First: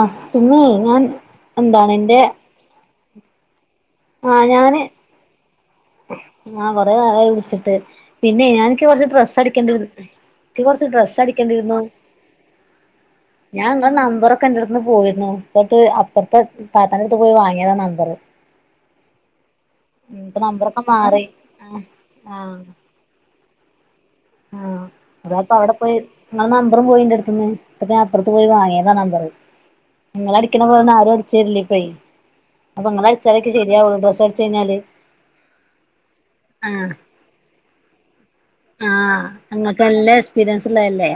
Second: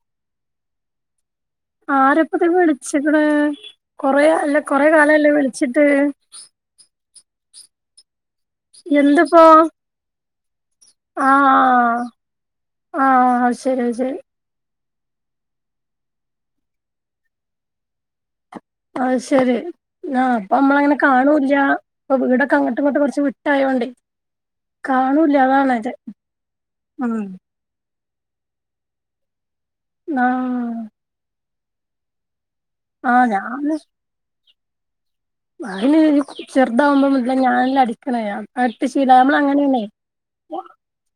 ആഹ് പിന്നെയ് ഞാൻ. എന്താണ് എന്റെ ആരപ്പത് വിളിച്ച്ക്ക്ണ് കൊറെ ആ അല്ല കൊറെ കാലയല്ലൊ വിളിച്ചിട്ട്. ആഹ് കൊറേ കാലായ് വിൾച്ചിട്ട് പിന്നെയ് ഞാ എനിക്ക് കൊർച്ച് എന്തിപ്പോ ഡ്രസ്സടിക്കണ്ടി ക്ക് കൊർച്ച് ഡ്രസ്സടിക്കണ്ടിര്ന്നു ആഹ് ആഹ് അത് ശരി ഞാങ്ങളെ അത് ശരി നമ്പറൊ ക്ക ന്റെട്ത് ന്ന് പോയിന്നു ന്നട്ട് അപ്പർത്തെ താത്താന്റെട്ത്ത് പോയി വാങ്ങ്യതാ ന്നമ്പറ്. അഹ് ശെരി ന്നാ ഇപ്പൊ പ്പ നമ്പറൊക്കെ മ്മളങ്ങനെ മാറി കാണൂല്ല ആഹ് പ്പൊ ആഹ് വീടൊക്കെ അങ്ങട്ടു ഇങ്ങട്ട് കൊർച്ച് വ് ട്ടായോണ്ടെ. ആഹ് അതാപ്പവിടെ പോയി ങ്ങളെ നമ്പറും ഉം പോയിന്റെട്ത്ത്ന്ന്. പ്പ ഞ അപ്പർത്ത് പോയി വാങ്ങ്യതാ നമ്പറ് നിങ്ങളടിക്ക്യണ ആഹ് പോന്ന ആരും അടിച്ചര്ലെ പ്പയ്. ആഹ് അപ്പങ്ങളട്ച്ചാലേക്ക് ശര്യാവുള്ളൂ ഡ്രസ്സട്ച്ചയ്ഞ്ഞാല്. ബാല് ചെർതാവുമ്പ മുതലെ ഞാനല്ലെ അടിക്ക്ണെ. ആഹ് ങ്ങെക്ക് നല്ല എക്സ്പീരിയെൻസ്ള്ള ല്ലെ.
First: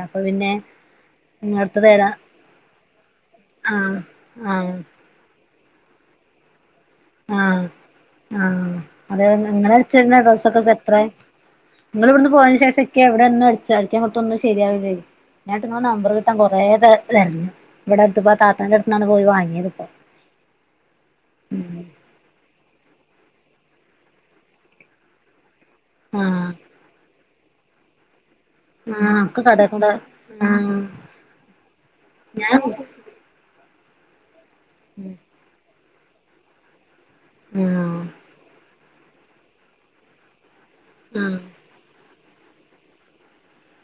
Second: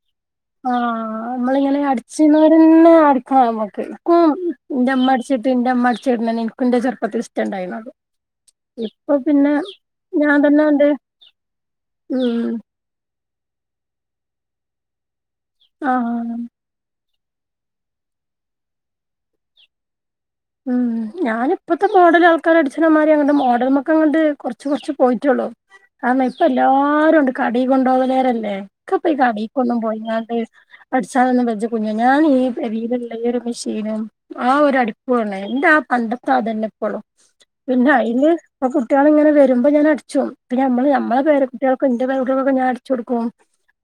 ആഹ് മ്മളിങ്ങനെ അടിച്ച്ണോരെന്നെ അടിക്കണം അമ്മക്ക് ആഹ് ഇക്കും ആഹ് ന്റെമ്മട് ച്ച്ട്ട് ഇന്റെമ്മ അട്ച്ചെര്നെന്നെ ഇൻക്കും ഇന്റെ ചെർപ്പത്തില് ആഹ് ഇഷ്ടണ്ടായ്ണത്. ആഹ് അതെ പോലെന്നെ ങ്ങളട്ച്ചെര്നെ ഞാൻ തന്നെ എന്റെ ഡ്രാസൊക്കൊപ്പത്രെ ങ്ങള് ബട്ന്ന് ഉം പോയെന് ശേഷെ ക്കെ വിടെന്നും അട്‌ച്ചാ ആര്ക്കേ കൊട്ത്ത ഒന്നും ശര്യാവില്ലെയ് ഞാ ങ്ങട്ട് ങ്ങളെ നമ്പറ് ആഹ് കിട്ടാൻ കൊറേ തെര് ലെ വടെ അട്ത്ത് പ്പാ താത്താന്റെട്ത്ത്ന്നാണ് പോയി വാങ്ങ്യത്പ്പം. ഉം ഞാനുപ്പത്തെ മോഡെല് ആൾക്കാര് അടിച്ച്ണമ്മാരി അങ്ങെട്ട് മോഡെൽമെക്ക്ങ്ങട്ട് കൊർച്ച് കൊർച്ച് പോയിട്ടൊള്ളു. ആന്നെ ഇപ്പ ആഹ് എല്ലാരു അണ്ട് കടി കൊണ്ടോവലാരല്ലെ. ഇക്ക് ഇപ്പം ഈ ആഹ് ഒക്കെ കടിക്കൊന്നും കടേക്കൊണ്ട് പോയിങ്ങാണ്ട് ആഹ് അട്ച്ചാനൊന്നും വെജ്ജ കുഞ്ഞാ ഞാൻ ഈ പെരീലെന്നെ ഇര് വെല്ല്യ ഒരു മിഷീനും ആ ഒരു അടിപ്പും ഇണ്ടായിനി ഇന്റെ ആ പണ്ടത്തെ ആ ഇതെന്നെ ഇപ്പെളും. പിന്നെ ആഹ് അയില് ഇപ്പ കുട്ടിയാൾ ഇങ്ങനെ വെരുമ്പം ഞാൻ അട്ച്ചും ഇപ്പ ഞമ്മെൾ ഞമ്മളെ ആഹ് പേര കു കുട്ടിയാൾക്കും ഇന്റെ പേര കുട്ടിയാൾക്കും ഒക്കെ ഞാ അട്ച്ചൊട്ക്കും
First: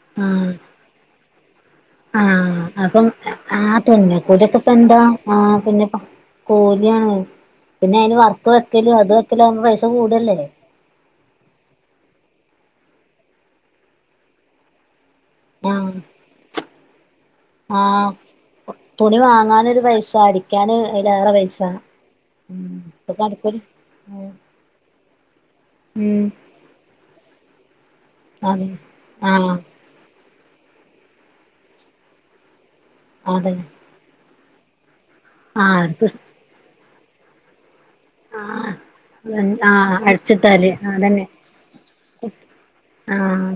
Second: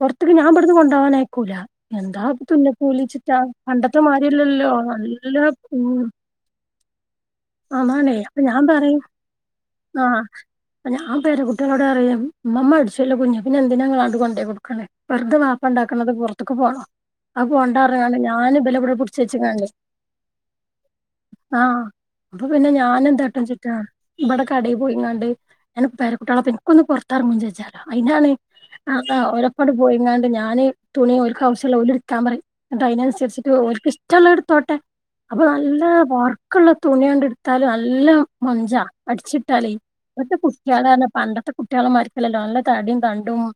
പൊർത്ത്ക്ക് ഞാ ആഹ് ഇബെട്ന്ന് കൊണ്ടോവാന് അയകൂലാ. എന്താ ആഹ് തുന്നപ്പൂലീ അപ്പം ചിട്ടാ ആ പണ്ടത്തെ തുന്നൽക്കൂലിയൊക്കെ ഇപ്പ മാരില്ലല്ലോ എന്താ ആ നല്ല ഉ പിന്നെപ്പ കൂലിയാണ് പിന്നെ അയിന് അപ്പൊ വർക്ക് ഞാൻ വെക്കലും അത് വെക്കലും ആവുമ്പം പൈസ കൂട അല്ലെ. അപ്പ ഞാം പേര കുട്ടിയാളോട് പറിം ഇമ്മമ്മ അട്ച്ചോല്ലോ കുഞ്ഞാ പിന്നെ എന്തിനാ ഇങ്ങെൾ ആണ്ട് കൊണ്ടോയ് കൊട്ക്ക്ണെ. വെറ്തെ ബാപ്പ ആഹ് ഇണ്ടാക്ക്ണെത് പൊർത്ത്ക്ക് പോണോ? അഹ് പോണ്ടാ പർണ് ആഹ് കാണ്ട് ഞാൻ ഇബെലെ ഇബെടെ തുണി പുട്ച്ചെച്ച് കാണ്ടെയ്. വാങ്ങാനൊരു പൈസ അടിക്കാൻ അയിലാ ആഹ് അപ്പ പിന്നെ ഞാനും നടക്കൂല എന്താട്ടുംച്ച്ട്ടാ ഇബെടെ കാ കട പോയിങ്ങാണ്ട് ഞാനും ഉം പേരകുട്ടിയാളെ ഒപ്പം ഇൻക്കൊന്ന് പൊർത്ത് അറങ്ങും ചെജ്ജാ അയിനാണ് അതെ അതാ ആഹ് ഓലൊപ്പംണ്ട്. പോയിങ്ങാണ്ട് ഞാന് തുണി ഒലുക്ക്‌ ആവശ്യമുള്ള ഓല് എടുക്കാൻ പറയും അതിനനുസരിച്ചിട്ട് അതന്നെ ഓല്ക്ക്‌ ഇഷ്ട്ടള്ള എടുത്തോട്ടെ അപ്പൊ നല്ല ആർക്ക് വർക്കുള്ള തുണിയാണ്ട് എടുത്താലും നല്ല ആഹ് മൊഞ്ചാ അടിച്ചിട്ടാലെ ആഹ് ഇപ്പത്തെ അടിച്ചിട്ടാല് കുട്ടികളന്ന് അതന്നെ പണ്ടത്തെ കു കുട്ടികളെ മാരിക്കല്ലല്ലോ നല്ല തടിയും തണ്ടും ആഹ്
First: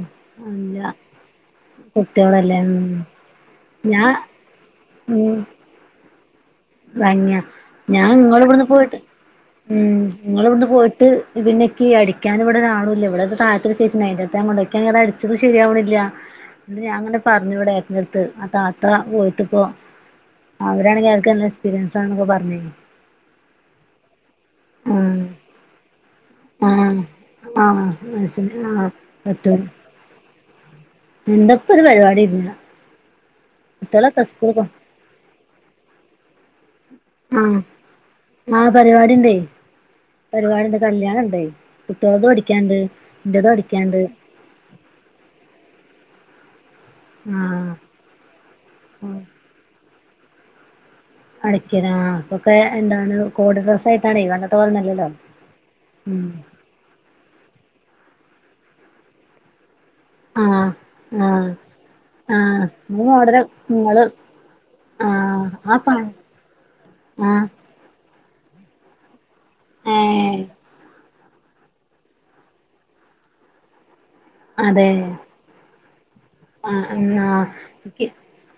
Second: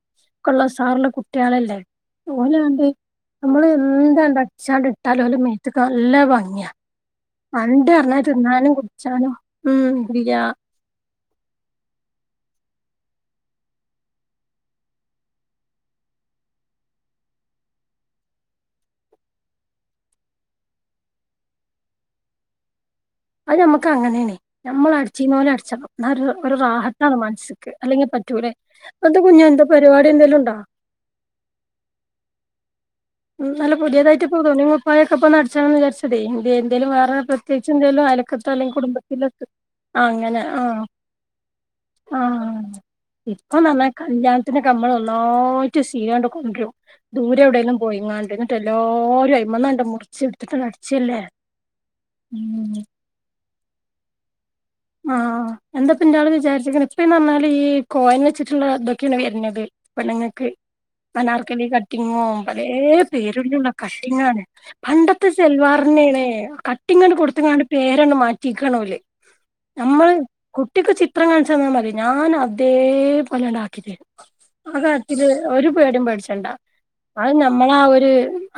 ക്കെ ഉള്ള അല്ല ഉസാറുള്ള കുട്ടികളല്ലേ കുട്ടികളല്ലേ ഉം ഓലാണ്ട് നമ്മള് ഞാൻ എന്താണ്ട് അച്ചാണ്ട് ഇട്ടാലും ഓലെ മേത്തക്ക് നല്ല ഭംഗിയ ഭംഗിയ ഞാൻ നിങ്ങള് ഇവിടുന്ന് പോയിട്ട് കുടിച്ചാനും ഉം ഇല്ല നിങ്ങള് ഇവിടുന്ന് പോയിട്ട് ട്ട് പിന്നെക്കീ അടിക്കാന് ഇവിടെരാളൂല്ല ഇവിടെ അത് താഴത്തൊരൂ ചേച്ചി നേരത്തെ കൊണ്ടക്ക അത് അടിച്ചത് ശരിയാവണില്ല ഞാൻ അങ്ങനെ പറഞ്ഞു ഇവിടെ ഏട്ടന്റെടു ത്ത് ആ താത്ത പോയിട്ടിപ്പോ അവരാണെങ്കി അവർക്ക് നല്ല എക്സ്പീരിയൻ ആണെന്ന് ക്കെ പറഞ്ഞിരുന്നു അത് നമ്മുക്ക് അങ്ങനെയാണ് നമ്മള് അടിച്ചീന്ന് പോലെ അടിക്കണം ന്നാ ഒരു ആഹ് റാഹത്താണ് മനസിന് ക് ആഹ് അല്ലെങ്കിൽ അത് പറ്റൂല ശരി ആഹ് പ്പന്ത കുഞ്ഞ എന്ത പരിവാടി എന്തെലുണ്ടാ. എന്തപ്പൊര് പരിപാടി ഇല്ല. ഉം നല്ല കുട്ടികളൊക്കെ പുത്യേതായ്ട്ട് പ്പോ സ്കൂൾക്ക് തുണിം കുപ്പായൊക്കെ പ്പ ന്നട്ച്ചാണന്ന് വിചര്ച്ചതെ എന്തെ എന്തേലും വേറെ ആഹ് പ്രത്യേകിച്ചെന്തേലും അയലക്ക ആഹ് പരുപാടിണ്ടേ. പരുവാടിണ്ട് ആഹ് കല്യാണണ്ടെയ് കുട്ട്യോളതു അടിക്ക്യാണ്ട് ൻ്റതു അടിക്ക്യാണ്ട്. ത്തിനൊക്ക നമ്മൾ നന്നായ്റ്റ് സീലണ്ട് കൊണ്ട്രും ആഹ് ദൂരെവ്ടെലും. പോയിങ്ങാണ്ട് ഉം ന്നട്ടല്ലാരു അയ്മന്നാണ്ട് മുർച്ചിട്ത്ത്ട്ട്ണ്ട് അട്ച്ചല്ലേ. അടക്ക്യത അപ്പൊക്കെ എന്താണ് കോഡ് ഡ്രസ്സായിട്ടാണ് വന്ന്ത്തോന്ന് [unintelligible] ആഹ് ആഹ് എന്താപ്പൻ്റാള് വിചാര്ച്ച്ക്ക്ണ പ്പീന്നർഞ്ഞാല് ഈ കോയൻ വെച്ചിട്ടുള്ള തൊക്കെണ് വെര്നത്. പെണ്ണ്ങ്ങക്ക് ആഹ് ആഹ് അനാർക്കലി കട്ടിങ്ങോ ആഹ് പലേ ഈ മോഡല് പേരുലുള്ള നിങ്ങള് കട്ടിങ്ങാണ്. പണ്ടത്തെ ആഹ് ആ പ സെൽവാറെന്നേണ് കട്ടിങ്ങണ്ട് ആഹ് കൊടുത്ത്ങ്ങാണ്ട് പേരണ് മാറ്റിക്കാണോല്. നമ്മൾ ഏഹ് കുട്ടിക്ക് ചിത്രം കാൺച്ചന്നാ മതി ഞാൻ അതേ പൊലേണ്ടാക്കിത്തരും. ആ അതെ കാര്ത്തില്ല് ഒരു പേടി പെഠിച്ചു റ്റണ്ട ആഹ് എന്നാ ന്നാലും ഞ്ഞമ്മളാ ഇക്ക് ഒര്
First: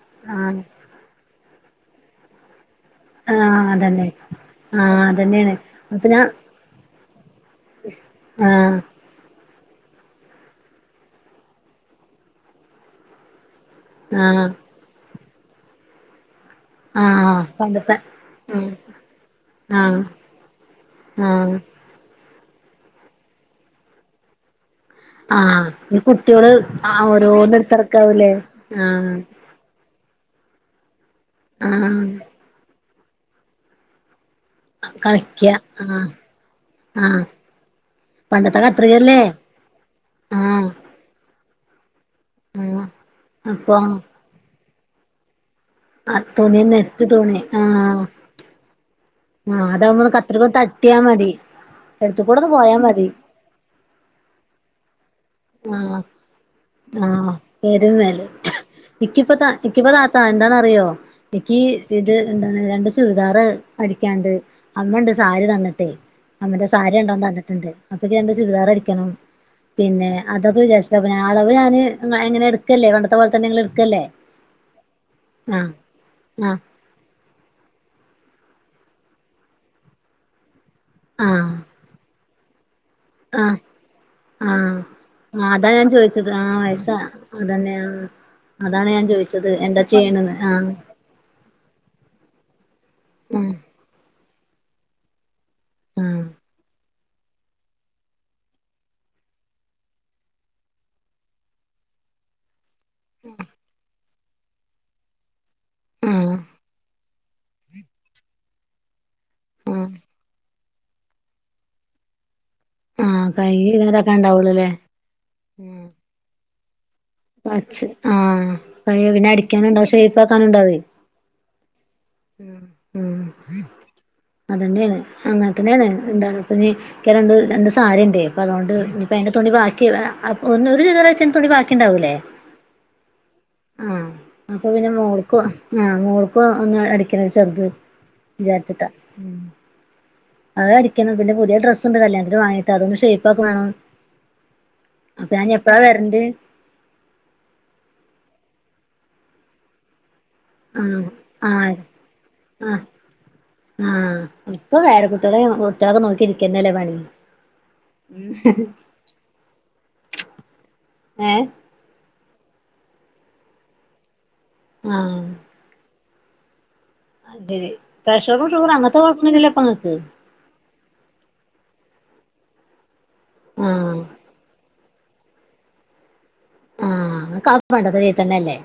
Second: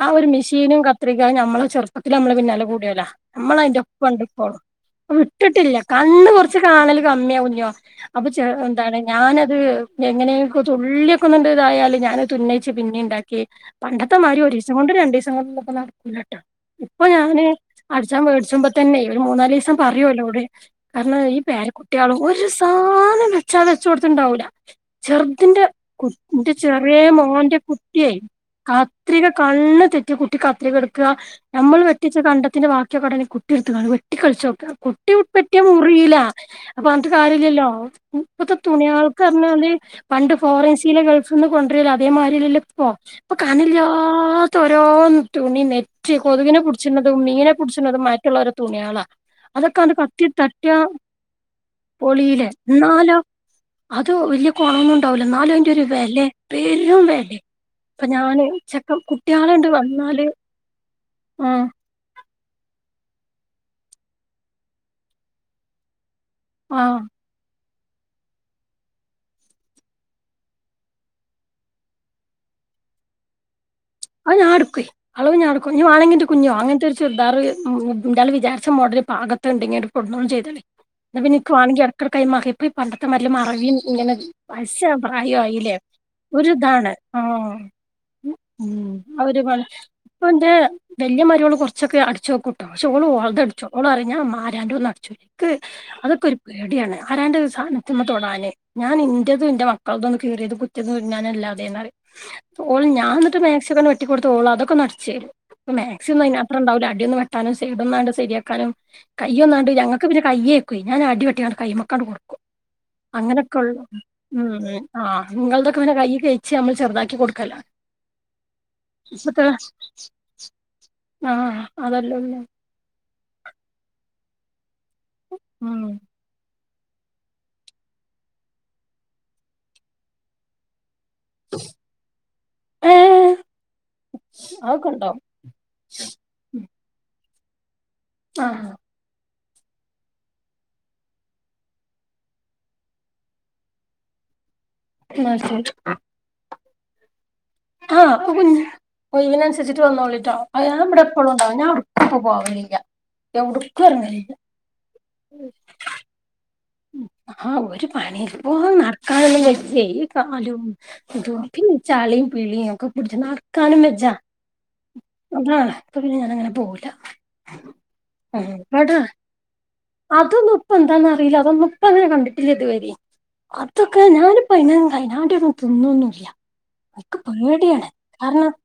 ആ ഒരു ആഹ് മിഷീനും ക ത്രിക അഹ് ഞ്ഞമ്മളും ചെർപ്പത്തിലമ്മള് പിന്നാലെ കൂട്യോലാ ആഹ് അതന്നെ മ്മളയ്ൻ്റൊപ്പണ്ട് പോണം ആഹ് അ അതന്നെയാണ് വിട്ട്ട്ടില്ല. അപ്പൊ ഞാൻ കണ്ണ് കൊർച്ച് കാണല് കമ്മ്യ കുഞ്ഞോ അപ്പൊ ചെ ആഹ് എന്താണ്. ഞാനത് എങ്ങനെയൊക്ക തുള്ള്യൊക്കൊന്നണ്ട് തായാല് ഞാനത് തുന്നയ്ച്ച് പിന്നിണ്ടാക്കി. പണ്ടത്ത മാരി ആഹ് ഒരിസം കൊണ്ട് രണ്ടീസം കൊണ്ടൊന്നൊക്ക നട്ക്കൂലട്ടൊ. ഇപ്പൊ ആഹ് ഞാന് പണ്ടത്തെ അടിച്ചാൻ മേടിച്ച്ബ ഉം തന്നെ ഒരു മൂന്നാലീസം ആഹ് പറയും. ഓല്ലോ ട്. കാരണം ഈ ആഹ് പേരകുട്ട്യാൾ ഒരു സാനം വെച്ചാ വെചോട്ത്ത് ഉണ്ടാവൂല. ചെറുതിന്റെ ആഹ് ഈ കു കുട്ടികള് ചെറിയ ഓരോന്ന് മോന്റെ കുട്ടിയെ എടുത്തെടക്കാവൂലേ ആഹ് കാത്രിക. കണ്ണ് തെറ്റ കുട്ടി കത്രിെടുക്ക നമ്മൾ ആഹ് വെട്ടിച്ച കണ്ടത്തിന്റെ വാ [unintelligible] കുട്ടി ഇട്ത്ത്കാണ്ട് വെട്ടി കളിച്ചോക്ക കുട്ടി കളിക്ക വെട്ടിയ ആഹ് മുറീല്ല. ആഹ്പറഞ്ഞിട്ട് ആഹ് കാര്യല്ലല്ലോ ഇപ്പത്തെ പണ്ടത്തെ കത്രികല്ലേ തുണിയൾക്കറഞ്ഞാല് പണ്ട് ആഹ് ഫറിൻസ്. സീല ഗൾഫ്ന്ന് കൊണ്ടരല്ല അതേമാതിരില്ല ആഹ് പോ ഇപ്പ അപ്പൊ കനല്ലാ ഓരോ തുണി നെറ്റ് കൊതുകിനെ തുണി നെറ്റ് പിടിച്ചിുന്നതും തുണി മീനെ ആഹ് പിടിച്ചുന്നതും മറ്റള്ളൊര തുണിയാള്ളാ ആഹ് അതാവുമ്പോ കത്രിക തട്ടിയാ മതി എടുത്ത കൂടെ ഒന്ന് പോയാ മതി. അതോ വല്ല്യ കോണന ടവുല നാലും അയിന്റെ ഒരു ആഹ് വേല്ലേ പേരും ആഹ് വേല്ലേ പെരും അപ്പൊ വെലെ ഞാന് ച്ചക്കാം. ഇക്കിപ്പ ത ഇക്കിപ്പ താത്താ എന്താന്ന്റിയോ ഇക്കി ആഹ് ഇത് എന്ത രണ്ട് ചുരിദാർ അടിക്യണ്ട് അമ്മണ്ട് സാരി തന്നിട്ടേ. അമ്മന്റെ സാരി ആഹ് രണ്ടന്ന് തന്നിട്ടുണ്ട് അപ്പൊക്ക് രണ്ട് ചുരിദാർ അടിക്കണം പിന്നെ. അതൊകൊ വിചാരിച്ച് അളവ് ഞാന് ഇങ്ങനെ എടുക്കല്ലേ പണ്ടത്തെ പോലെ തന്നെ ങ്ങ്ങള് ട്ക്കല്ലേ. അ ഞാടുക്കോ അളവ് ഞാടുക്കോ വാന്നെങ്കി കുഞ്ഞോ ആഹ് അങ്ങനത്തെ ചുറദാർന്താല് വിചാരിച്ച മോഡൽ പാകത്തുണ്ടെങ്കി ഇങ്ങോടും ചെയ്തോണ്ടിം ഇന്നാപ്പിന്നെ ഇന്ക് ആഹ് വാണഗി എട്ക കൈമാറി ഇപ്പ ഈ പണ്ടത്തെ ആഹ് മറവിയും ഇങ്ങനെ ആഹ് വയസ്സ് പ്രായു ആഹ് അതാ ആയില്ലേ. ഞാൻ ചോദിച്ചത് ഒരു ആഹ് പൈസ ഇതാണ് ഓ അതന്നെ ആഹ് അതാണ് ഞാൻ ചോദിച്ചത്. എന്റെ അപ്പ എന്റെ വലിയ മര്യയോള് കുറച്ചൊക്കെ അടച്ചോകുട്ടോ പക്ഷേ ഓള് ആഹ് ഓൾതടിച്ചും. ഓളരിംഞാൻ ആരാന്റെ ഒന്നു അട്ച്ചുല ക്ക് ആഹ് അതൊക്കെ ഒരു പേടിയാണ് ആരാന്റെ സാധനത്തിമെ തൊടാൻ. ഞാൻ ഇന്റേതും ഇന്റെ മക്കൾതും ഒന്ന് കേറിയത് കുറ്റുതി തുനാനല്ലാതെ. ക്ക്‌ മാക്സിഒക്കെ ഒന്ന് വെട്ടി കൊട്ത്ത് ഓള് അതുകൊണ് അടിച്ചേരും മാക്സി ഒന്നും ആഹ് അയിനാത്രം ഉണ്ടാവൂല അടിയൊന്നും വെ ട്ടാനും ഷെയിഡ്ണാണ്ട് ശരിയാക്കാനും കയ്യൊന്നാണ്ട് ആഹ് ഞങ്ങൾക്ക് പിന്നെ കയ്യ് ഞാൻ അട്ടി വെട്ടിയ കൈ്മക്കാണ്ട് കൊടുക്കും. ആഹ് അങ്ങനെയൊക്കെ കൈയ്യ് ഉള്ള ഇതാതാക്കാൻ ഉ ഉണ്ടാവുള്ളൂല്ലേ ഉം. ആഹ് ഇങ്ങൾതൊക്കെ പിന്നെ കൈ കഴിച്ച് നമ്മള് ചെറുതാക്കി കൊടുക്കല്ല. വച്ച് ആഹ് പയ പിന്നെ അടിക്കാനുണ്ടാവും ഷേപ്പ് ആാക്കാനുണ്ടാവേ. ആഹ് അതല്ലാഉ ഉം അതന്നെണ് ഉം അങ്ങനത്തന്നെയെണ് ന്താണ്. [unintelligible] രണ്ട് സരിൻഡ് അപ്പൊ അതോണ്ട് ആപത്തെണ്ട് തുണി ബാക്കി [unintelligible] തുണി ബാക്കിണ്ടാവൂലേ ഏഹ് ആഹ് അപ്പൊ പിന്നെ അതൊക്കെണ്ടോ മോൾക്കോ ആഹ് മോൾക്കു ഒന്ന് അടിക്കണ ചെറുത് ആഹ് വിചാരിച്ചിട്ടാ. അത് അടിക്യണം പിന്നെ പുതിയ ഡ്രസ് ഉണ്ട് കല്യാണത്തിന് വാങ്ങിട്ട് അതൊന്ന് ഷേയിപ്പാ ക്കു വേണം. അപ്പൊ ന്നാ ഞാൻ ശരി എപ്പഴാ വേര്ണ്ടി ആഹ് ഒയിയിവി നുസരിച്ചിട്ട് വന്നോളിട്ടോ. ആഹ് ഞാൻ ഇവടെ എപ്പഴും ഉണ്ടാവും ഞാൻ ഒട്ക്കും പോവലില്ല യോടുക്കും എറങ്ങലില്ല. ഇപ്പ പേര കുട്ട്യാലിം കുട്ടിളക്കോ നോക്കിരിക്കുന്നല്ലേ പണി. ആഹ്ഹാ ഒര് പണീപ്പോ നടക്കാനൊന്നും വജ്ജെ ഈ കാലും ഇതും ഏഹ് പിൻ ചളീം പിളീം ഒക്കെ പുടിച്ച് നടക്കാനും വെജ്ജാ ആഹ് ആഹ് അപ്പോപിന്നെ ഞാനങ്ങനെ പോവൂല്ല അയ്ശെരി പ്രഷറും ഷുഗ്റും അങ്ങനത്തെ കൊഴപ്പൊന്നൂല്ല്ലൊപ്പങ്ങ്ക്ക് അതൊന്നുപ്പന്താന്നറീല അതൊന്നുപ്പങ്ങനെ കണ്ടിട്ടില്ലല്തുവരെ ആഹ് അതൊക്കെ ഞാന് അപ്പൊയ്നെന്തായ്ന് ഞാപിട്ച്തിന്ന്വൊന്നുല്ല ആഹ് എക്ക് നിങ്ങക്ക് അതൊക്കെ പേടിയാണ് പണ്ടത്തെ രീതി കാരണം തന്നെയല്ലേ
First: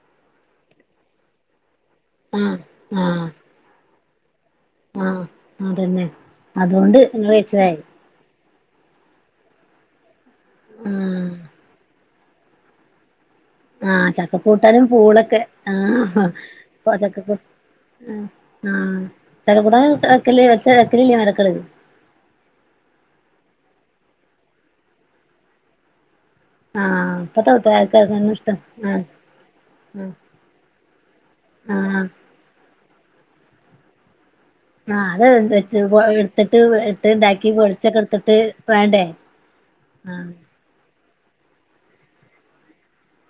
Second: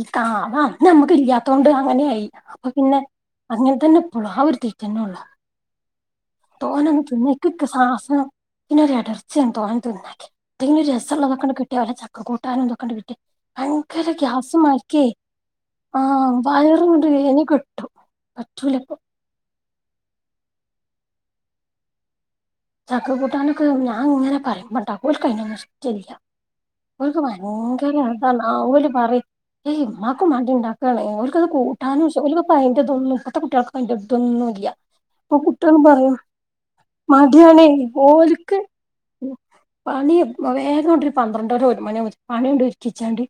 ഈ കാ ആഹ് അന്ന് നമുക്ക് ഇല്ലാത്തോണ്ട് അങ്ങനെയായി ആഹ് അപ്പൊ പിന്നെ ആഹ് അങ്ങൻതന്നെ പ്പ്ളും ആഒര്തീ ആഹ് അതന്നെ അതോണ്ട് ങ്ങള്കയ്ച്ച്ലായ് ആവ്സനം പിന്നെ ഒര് എടർച്ചെന്തോ ങ്ങൻത്തെന്തോണ്ട്ക്കി പിന്നെ ആഹ് രസൊള്ളതൊക്കണ്ട് കിട്ടിയ വല്ല ചക്ക് കൂട്ടാനൊന്ത്ക്കെണ്ട് പിൻ റ്റ് ആഹ് ഭയ്ങ്കര ഗ്യാസ് ചക്കക്കൂട്ടാനും മാരി‌ക്കെ പൂളൊക്കെ ആഹ് ഇപ്പൊ വയറ്ങ്ങട് ചക്കക്കൂ വേന്ന് കെട്ടും ആഹ് പറ്റൂല ഇപ്പൊ ആഹ് ചക്കക്കൂട്ടാന് വെക്കല്ല്ല വെച്ചാ വെക്കല്ല്ല ആട്ക്കളേല് ചക്ക കൂട്ടാനൊക്കെ ഞാൻങ്ങനെ പറയ്മ്പണ്ടാക്കും ഓൽക്കയ്നൊന്ന്ഷ്ട്ടില്ല ആഹ് ഓൽക്ക് ഇപ്പത്തെ ഭയങ്കര കുട്ടികൾക്ക് അതൊന്നും അതാണ് ഇഷ്ടം ആഹ് ഓല് പറയും ഏഹ് ആഹ് മ്മാക്കുംമാണ്ടിണ്ടാക്കാണ് ഓൽക്കത് ആഹ് കൂട്ടാനുംഷഉല് പ്പയ്ന്റെതൊന്നും പ്പത്തെ കുട്ടികൾകക്കെയ്ന്റെതൊന്നും ഇല്ല്യാ ആഹ് അത് ന്താച്ച ത്പോലൊരെടുത്തിട്ട് ഞാനെ ഓല്ക്ക് ആ പണിം വേഗം കൊണ്ടരു പന്ത്രണ്ടൊര് ഒരു മണിയാമ്പോ പണിയൊണ്ട് കിച്ചൺല്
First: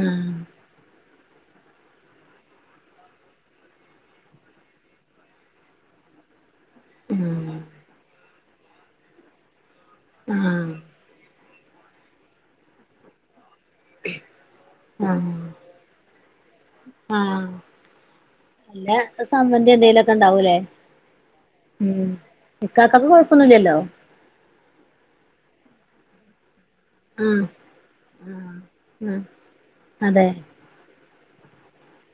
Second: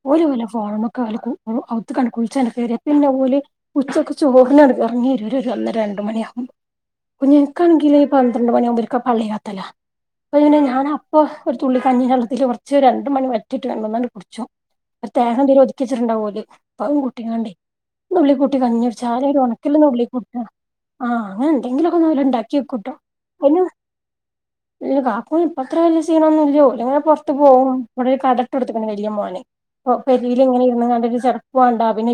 ആ ഒര്തുല്ല ഫോണമ്മ കാല്ക്കു ഒവു അവുത്ത്ക്ക് കുൽച്ചങ് കേറ്യാ പിന്നെ ഓല് ഉച്ചക്ക് ചോറിന് എർ എറങ്ങെരും ഒര് ഒന്ന് രണ്ട് മണിയാകും ആ കുഞ്ഞ്ങ്ങക്ക്ണെങ്കില് പന്ത്രണ്ട് മണിയാവ്മ്പോര്ക്ക് പള്ളിലാത്തല്ല അപോപ്പിന്നെ ഞാന് ആ ഹൊ ഒര് തുള്ളികഞ്ഞില് വെള്ളത്തില് കൊറച്ച് രണ്ട് മണി വരും റ്റ്റ്റ് വേണ്ടന്നാലുംത് കുടിച്ച്പോം ആ തേങ്ങന്തേലും ഒതുക്കി വെച്ചിച്ചിട്ടുണ്ടാവോല് അപ്പതും ആ കുട്ടിങ്ങാണ്ടേ നുള്ളിക്കൂട്ടി കഞ്ഞി അല്ല കുടിച്ചാചാലാഒര് സമ്മന്തി ഒണക്കല് എന്തെലൊക്കെ നുള്ളിക്കൂട്ട ഉണ്ടാവൂലേ ആഹ് അങ്ങനെ എന്തെങ്കിലക്കൊന്ന് ഉം ഓല്ണ്ടാക്കി വെക്കൂട്ടോ ഇക്കാക്കക്ക് പിന്നെ കൊഴപ്പൊന്നുല്ലല്ലോ ഇല്ല കാക്കുനിപ്പത്ര വല്ല്യ സീനൊന്നുല്ലോ ല്ങ്ങനെ ആ പൊറത്ത് പോകും ഇവ്ടൊര് കടട്ട് കൊടുത്തക്ക്ണ് വല്യ ആ മോന് അതെ പെരേല്ങ്ങനെര്ന്ന കണ്ട്ട്ട് ച ക്ക്വാണ്ടാ പിന്നെ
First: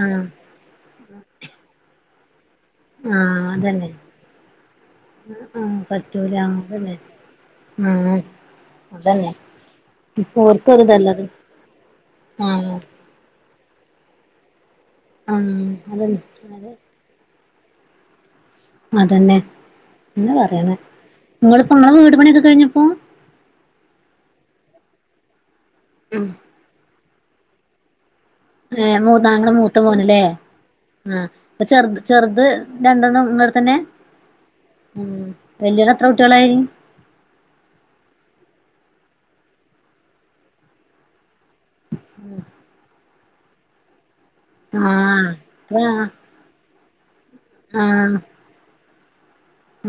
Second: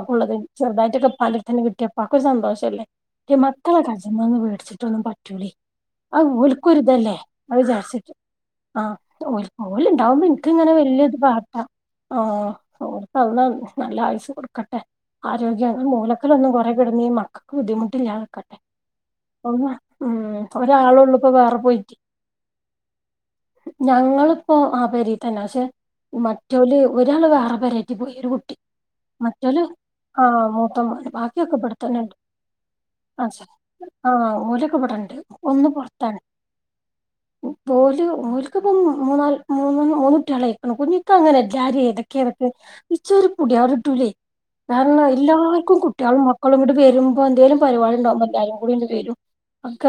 ആ ചെറുതായിട്ട്ക്കെ പണിട്ത്ത്ന്നെ കിട്ട്യാപ്പാക്കൊര് സന്തോഷല്ലേ ആ ന്റെ മക്കള് അതന്നെ കരച്മ്മാന്ന് പേടിച്ച്ട്ടൊന്നും പറ്റൂല്ലേ ആ അഹ് പറ്റൂല അതന്നെ ഓൽക്കൊര്തല്ലേ ന്ന് ആ വിചാരിച്ച്ട്ട് ആഹ് അതന്നെ ഓൽക് ഓല്ണ്ടാവ്മ്പോ ഇപ്പൊ എൻക്ക്ങ്ങനെ വല്യത് ഓർക്കൊരിതല്ലത് പാട്ടാ ആ ആഹ് ഓഹ് അള്ളാ നല്ല ആയ്സ്സ് കൊട്ക്കട്ടെ ആ ആരോഗ്യം അതന്നെ മൂലക്കലൊന്നും കൊറെ കെടന്നീ മക്ക ക്ക് ബുദ്ധിമുട്ട്ല്ലാതെ കെട് അതന്നെ എന്നാ പറയണെ ഒരാളൊള്ളൂ ങ്ങള്പ്പം ങ്ങളെ വീട് പണിയൊക്കെ കഴ്ഞ്ഞൊപ്പം ഞങ്ങള്പ്പോ ആഹ് പേരെതന്നാ പഷെ മറ്റ് റ്റോല് ഒരാള് വേറെ പെരേക്ക് പോയ് ഒര്കുട്ട് ട്ടി ഏ മൂതാ ങ്ങളെ മറ്റൊല് മൂത്ത മോനല്ലേ ആഹ് മൂത്തമോൻ ആ അപ്പൊ ചെറുത് ബാക്കിയൊക്കെബ്ടെത്തന്നെണ്ട് ചെറുത് രണ്ടെണ്ണം ആഹ് ഇങ്ങടെ തന്നെ ആഹ് ഉം ഓലൊക്കെവ്ട്ണ്ട് ഒന്ന് വല്യോന് എത്ര പൊറത്താണ് കുട്ടികളായി ഉം പോല് ഓൽക്ക്പ്പം മൂ മുന്നാൽ മൂന്നാല് മൂന്ന് കുട്ടികളായ്‌ ഓന്ക്ക്ങ്ങനെ എല്ലാരെ എടക്കെടക്ക് ഇച്ചൊര് പുടിയാട്ട്ടൂലൈ ആ കാരണം എത്ര എല്ലാർക്കും കുട്ട്കളും ആ മക്ക് ക്കൊള്ങ്ങട്ട് വരുമ്പോ എന്തേലും ആ പരിപാടീണ്ടാവ്മ്പല്ലാരും കൂടിങ്ങട് വരും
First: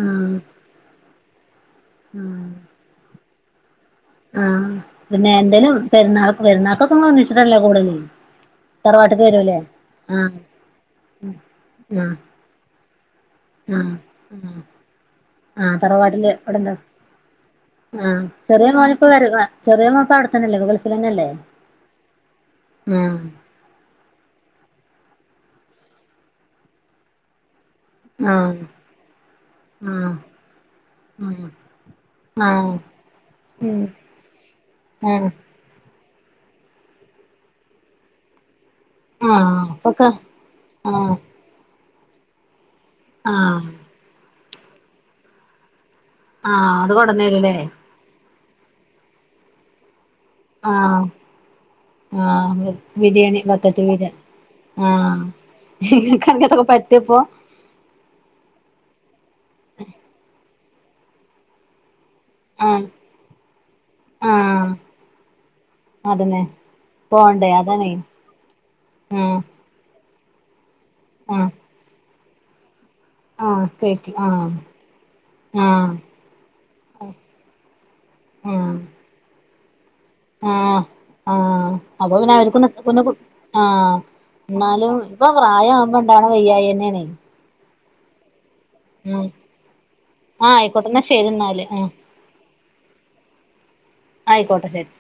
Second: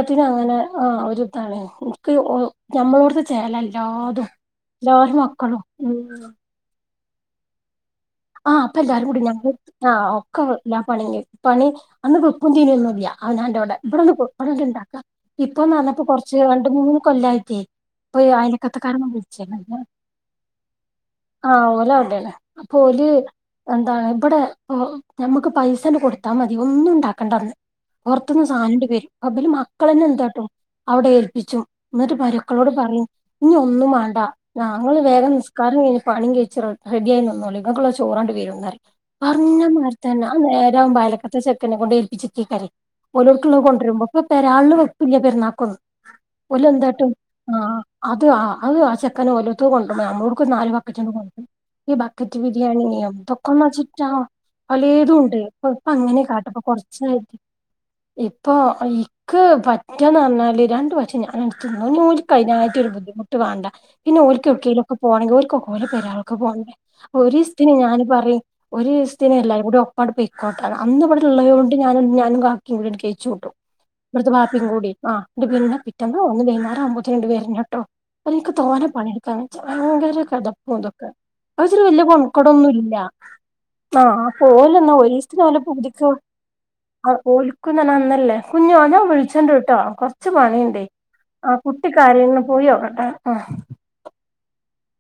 ആ ത്ത്നങ്ങനെ ആഹ് ഒര്താണ് ന്ക്ക് ഓഹ് ഞമ്മള്ട്ത്തെ ചേലല്ലാത് ആഹ് പിന്നെ എന്തേലും പെരുന്നാൾ പെരുന്നാക്കൊക്കെ നിങ്ങഒന്ന്ച്ച്ട്ടല്ലേ കൂടല് ആഹ് അപ്പൊ എല്ലാരും കൂടി തറവാട്ട്ക്ക് ഞമ്മ് വരൂല്ലേ ആഹ് ആ ഒക്കെല്ലാ പണിങ്ങ് പണി ആ അന്ന് വെപ്പും തീനി ഒന്ന്യുല്ല അവനാൻ്റോടെ ആ ഇവിടെത് കൊ ഇവടെണ്ട് ണ്ട താ ഇപ്പൊ ആ വന്നപ്പ തറവാട്ടില് കൊർച്ച് രണ്ട് ഇവിടെണ്ട് മൂന്ന് കൊല്ലായിറ്റേ. ആ അപ്പൊ ഈ ചെറിയ മോനിപ്പോ അയ്ല്ക്ക്ത്ത്കാരൊന്നും വര വിളിച്ചന്ന്ല്ല ചെറിയ മോനിപ്പോ അവിടെത്തന്നെല്ലേ ഗൾഫിലന്നെല്ലേ ആഹ് ഓലുംണ്ടല്ലേ ഓല് എന്താ ഇവ്ടെ മ്മ് ഞമ്മക്ക് പൈസങ്ങട് കൊട്ത്താമതി ഒന്നുംണ്ടാക്കണ്ടാന്ന് ആ ആ പുറത്തുന്ന് സാനിന്റെ പ അബല് മക്കളന്ന ആ എന്താട്ടോ അവിടെ ഉം ഏൽപ്പിച്ചും എന്നിട്ട് ആഹ് മരുക്കളോട് പറയും ന്നി ഒന്നും വേണ്ടാ ഞങ്ങൾ ആഹ് വേഗം നിസ് കാരം ഇനി പണി കഴിച്ച റെഡിയയിന്നോളി ഇങ്ങക്കുള്ള ചോറാണ്ട് വരുന്നറയും ആഹ് അപ്പൊക്കെ പറഞ്ഞമാരിത്തന്ന ആ നേരാവുമ്പ ആഹ് യാലക്കത്തെ ചെക്കനെ കൊണ്ട് ഏൽപ്പിച്ചിരിക്കീ കറി മുലട്ടള്ള ആഹ് കൊണ്ടുവരുമ്പോ ഇപ്പൊ പെരാള് വെപ്പ പെരുന്നാക്കൊന്ന് ആഹ് അത് എന്തായിട്ടും കൊടന്നേരൂല്ലേ ആ അത് ആ അത് ആ ചെക്കന ല്ലത്ത കൊണ്ടു നമ്മടുക്ക് നാല് ബക്കറ്റ ആഹ് കൊണ്ട ഈ ബക്ക ആഹ് റ്റ്ബിരിയാണി ബിരിയാണി എന്തൊക്കൊന്ന് ബക്കറ്റ് ച്ചിട്ടാ ബിരിയാണി പലേതും ആഹ് ഉണ്ട് ഇപ്പ ഇങ്ങക്ക് അങ്ങനെക്കാട്ടപ്പൊ അങ്ങനത്തൊക്കെ പറ്റോ ഇപ്പൊ കൊറച്ചായിട്ട് ഇപ്പൊ ഇക്ക് പറ്റാന്ന് പറഞ്ഞാല് രണ്ട പറ്റം ഞാൻ എടുത്തു കഴിഞ്ഞായിട്ട് ആഹ് ഒരു ബുദ്ധിമുട്ട് വേണ്ട ആഹ് പിന്നെഓരിക്കൊക്കെലൊക്കെ പോണെങ്കിൽഓരിക്കോരെ പെരേലേക്ക് അതന്നെ പോണ്ടേ പോണ്ടേ ഒരിസത്തേന് അതാണേ ഞാന് പറയും ഒരീസത്തേന് ആഹ് എല്ലാരും കൂടി ഒപ്പാണ്ട് പോയിക്കോട്ടേന്ന് അന്ന് ഇവിടെ ആഹ് ഉള്ളവരോ ഞാനും ഞാനും കാക്കയും [unintelligible] ആഹ് [inaudible] ഇവ്ട്തെ ബാപ്പേം കൂടി ആഹ് [unintelligible] ഇവിടുത്തെ വാപ്പീ കൂടി പിന്നെ ആഹ് പിറ്റെന്ന് വൈകുന്നേരം ആകുമ്പോതെന് [unintelligible] പ്പൊ എനിക്ക് ആഹ് തോനെ പണിയെടുക്കാന്ന് ച്ചാ ഭയങ്കര കെതപ്പും ആഹ് ഇതൊക്കെ അത് ആഹ് ഇച്ചിരി വല്യ അപ്പൊ പിന്നെ കൊണക്കേടൊന്നും ഇല്ല അവർക്ക് [unintelligible] ആഹ് അപ്പൊ ന്നാലും ഓലെന്നാ ഇപ്പൊ പ്രായമാവുമ്പൊ ഇണ്ടാവണ വയ്യായികതന്നെയാണ് ഓലിക്കുന്നെനന്നല്ലേ കുഞ്ഞ ആ ഹ് ഞാൻ ഉം വിളിച്ചണ്ട് ഇട്ടോ കൊറച്ച് ആ പണിയുണ്ടേ ആയിക്കോട്ടെ എന്നാ ശരി ആഹ് എന്നാല് ആ കുട്ടി കരയുന്നു പോയി ഉറക്കണമ് ആഹ് ആയിക്കോട്ടെ ശരി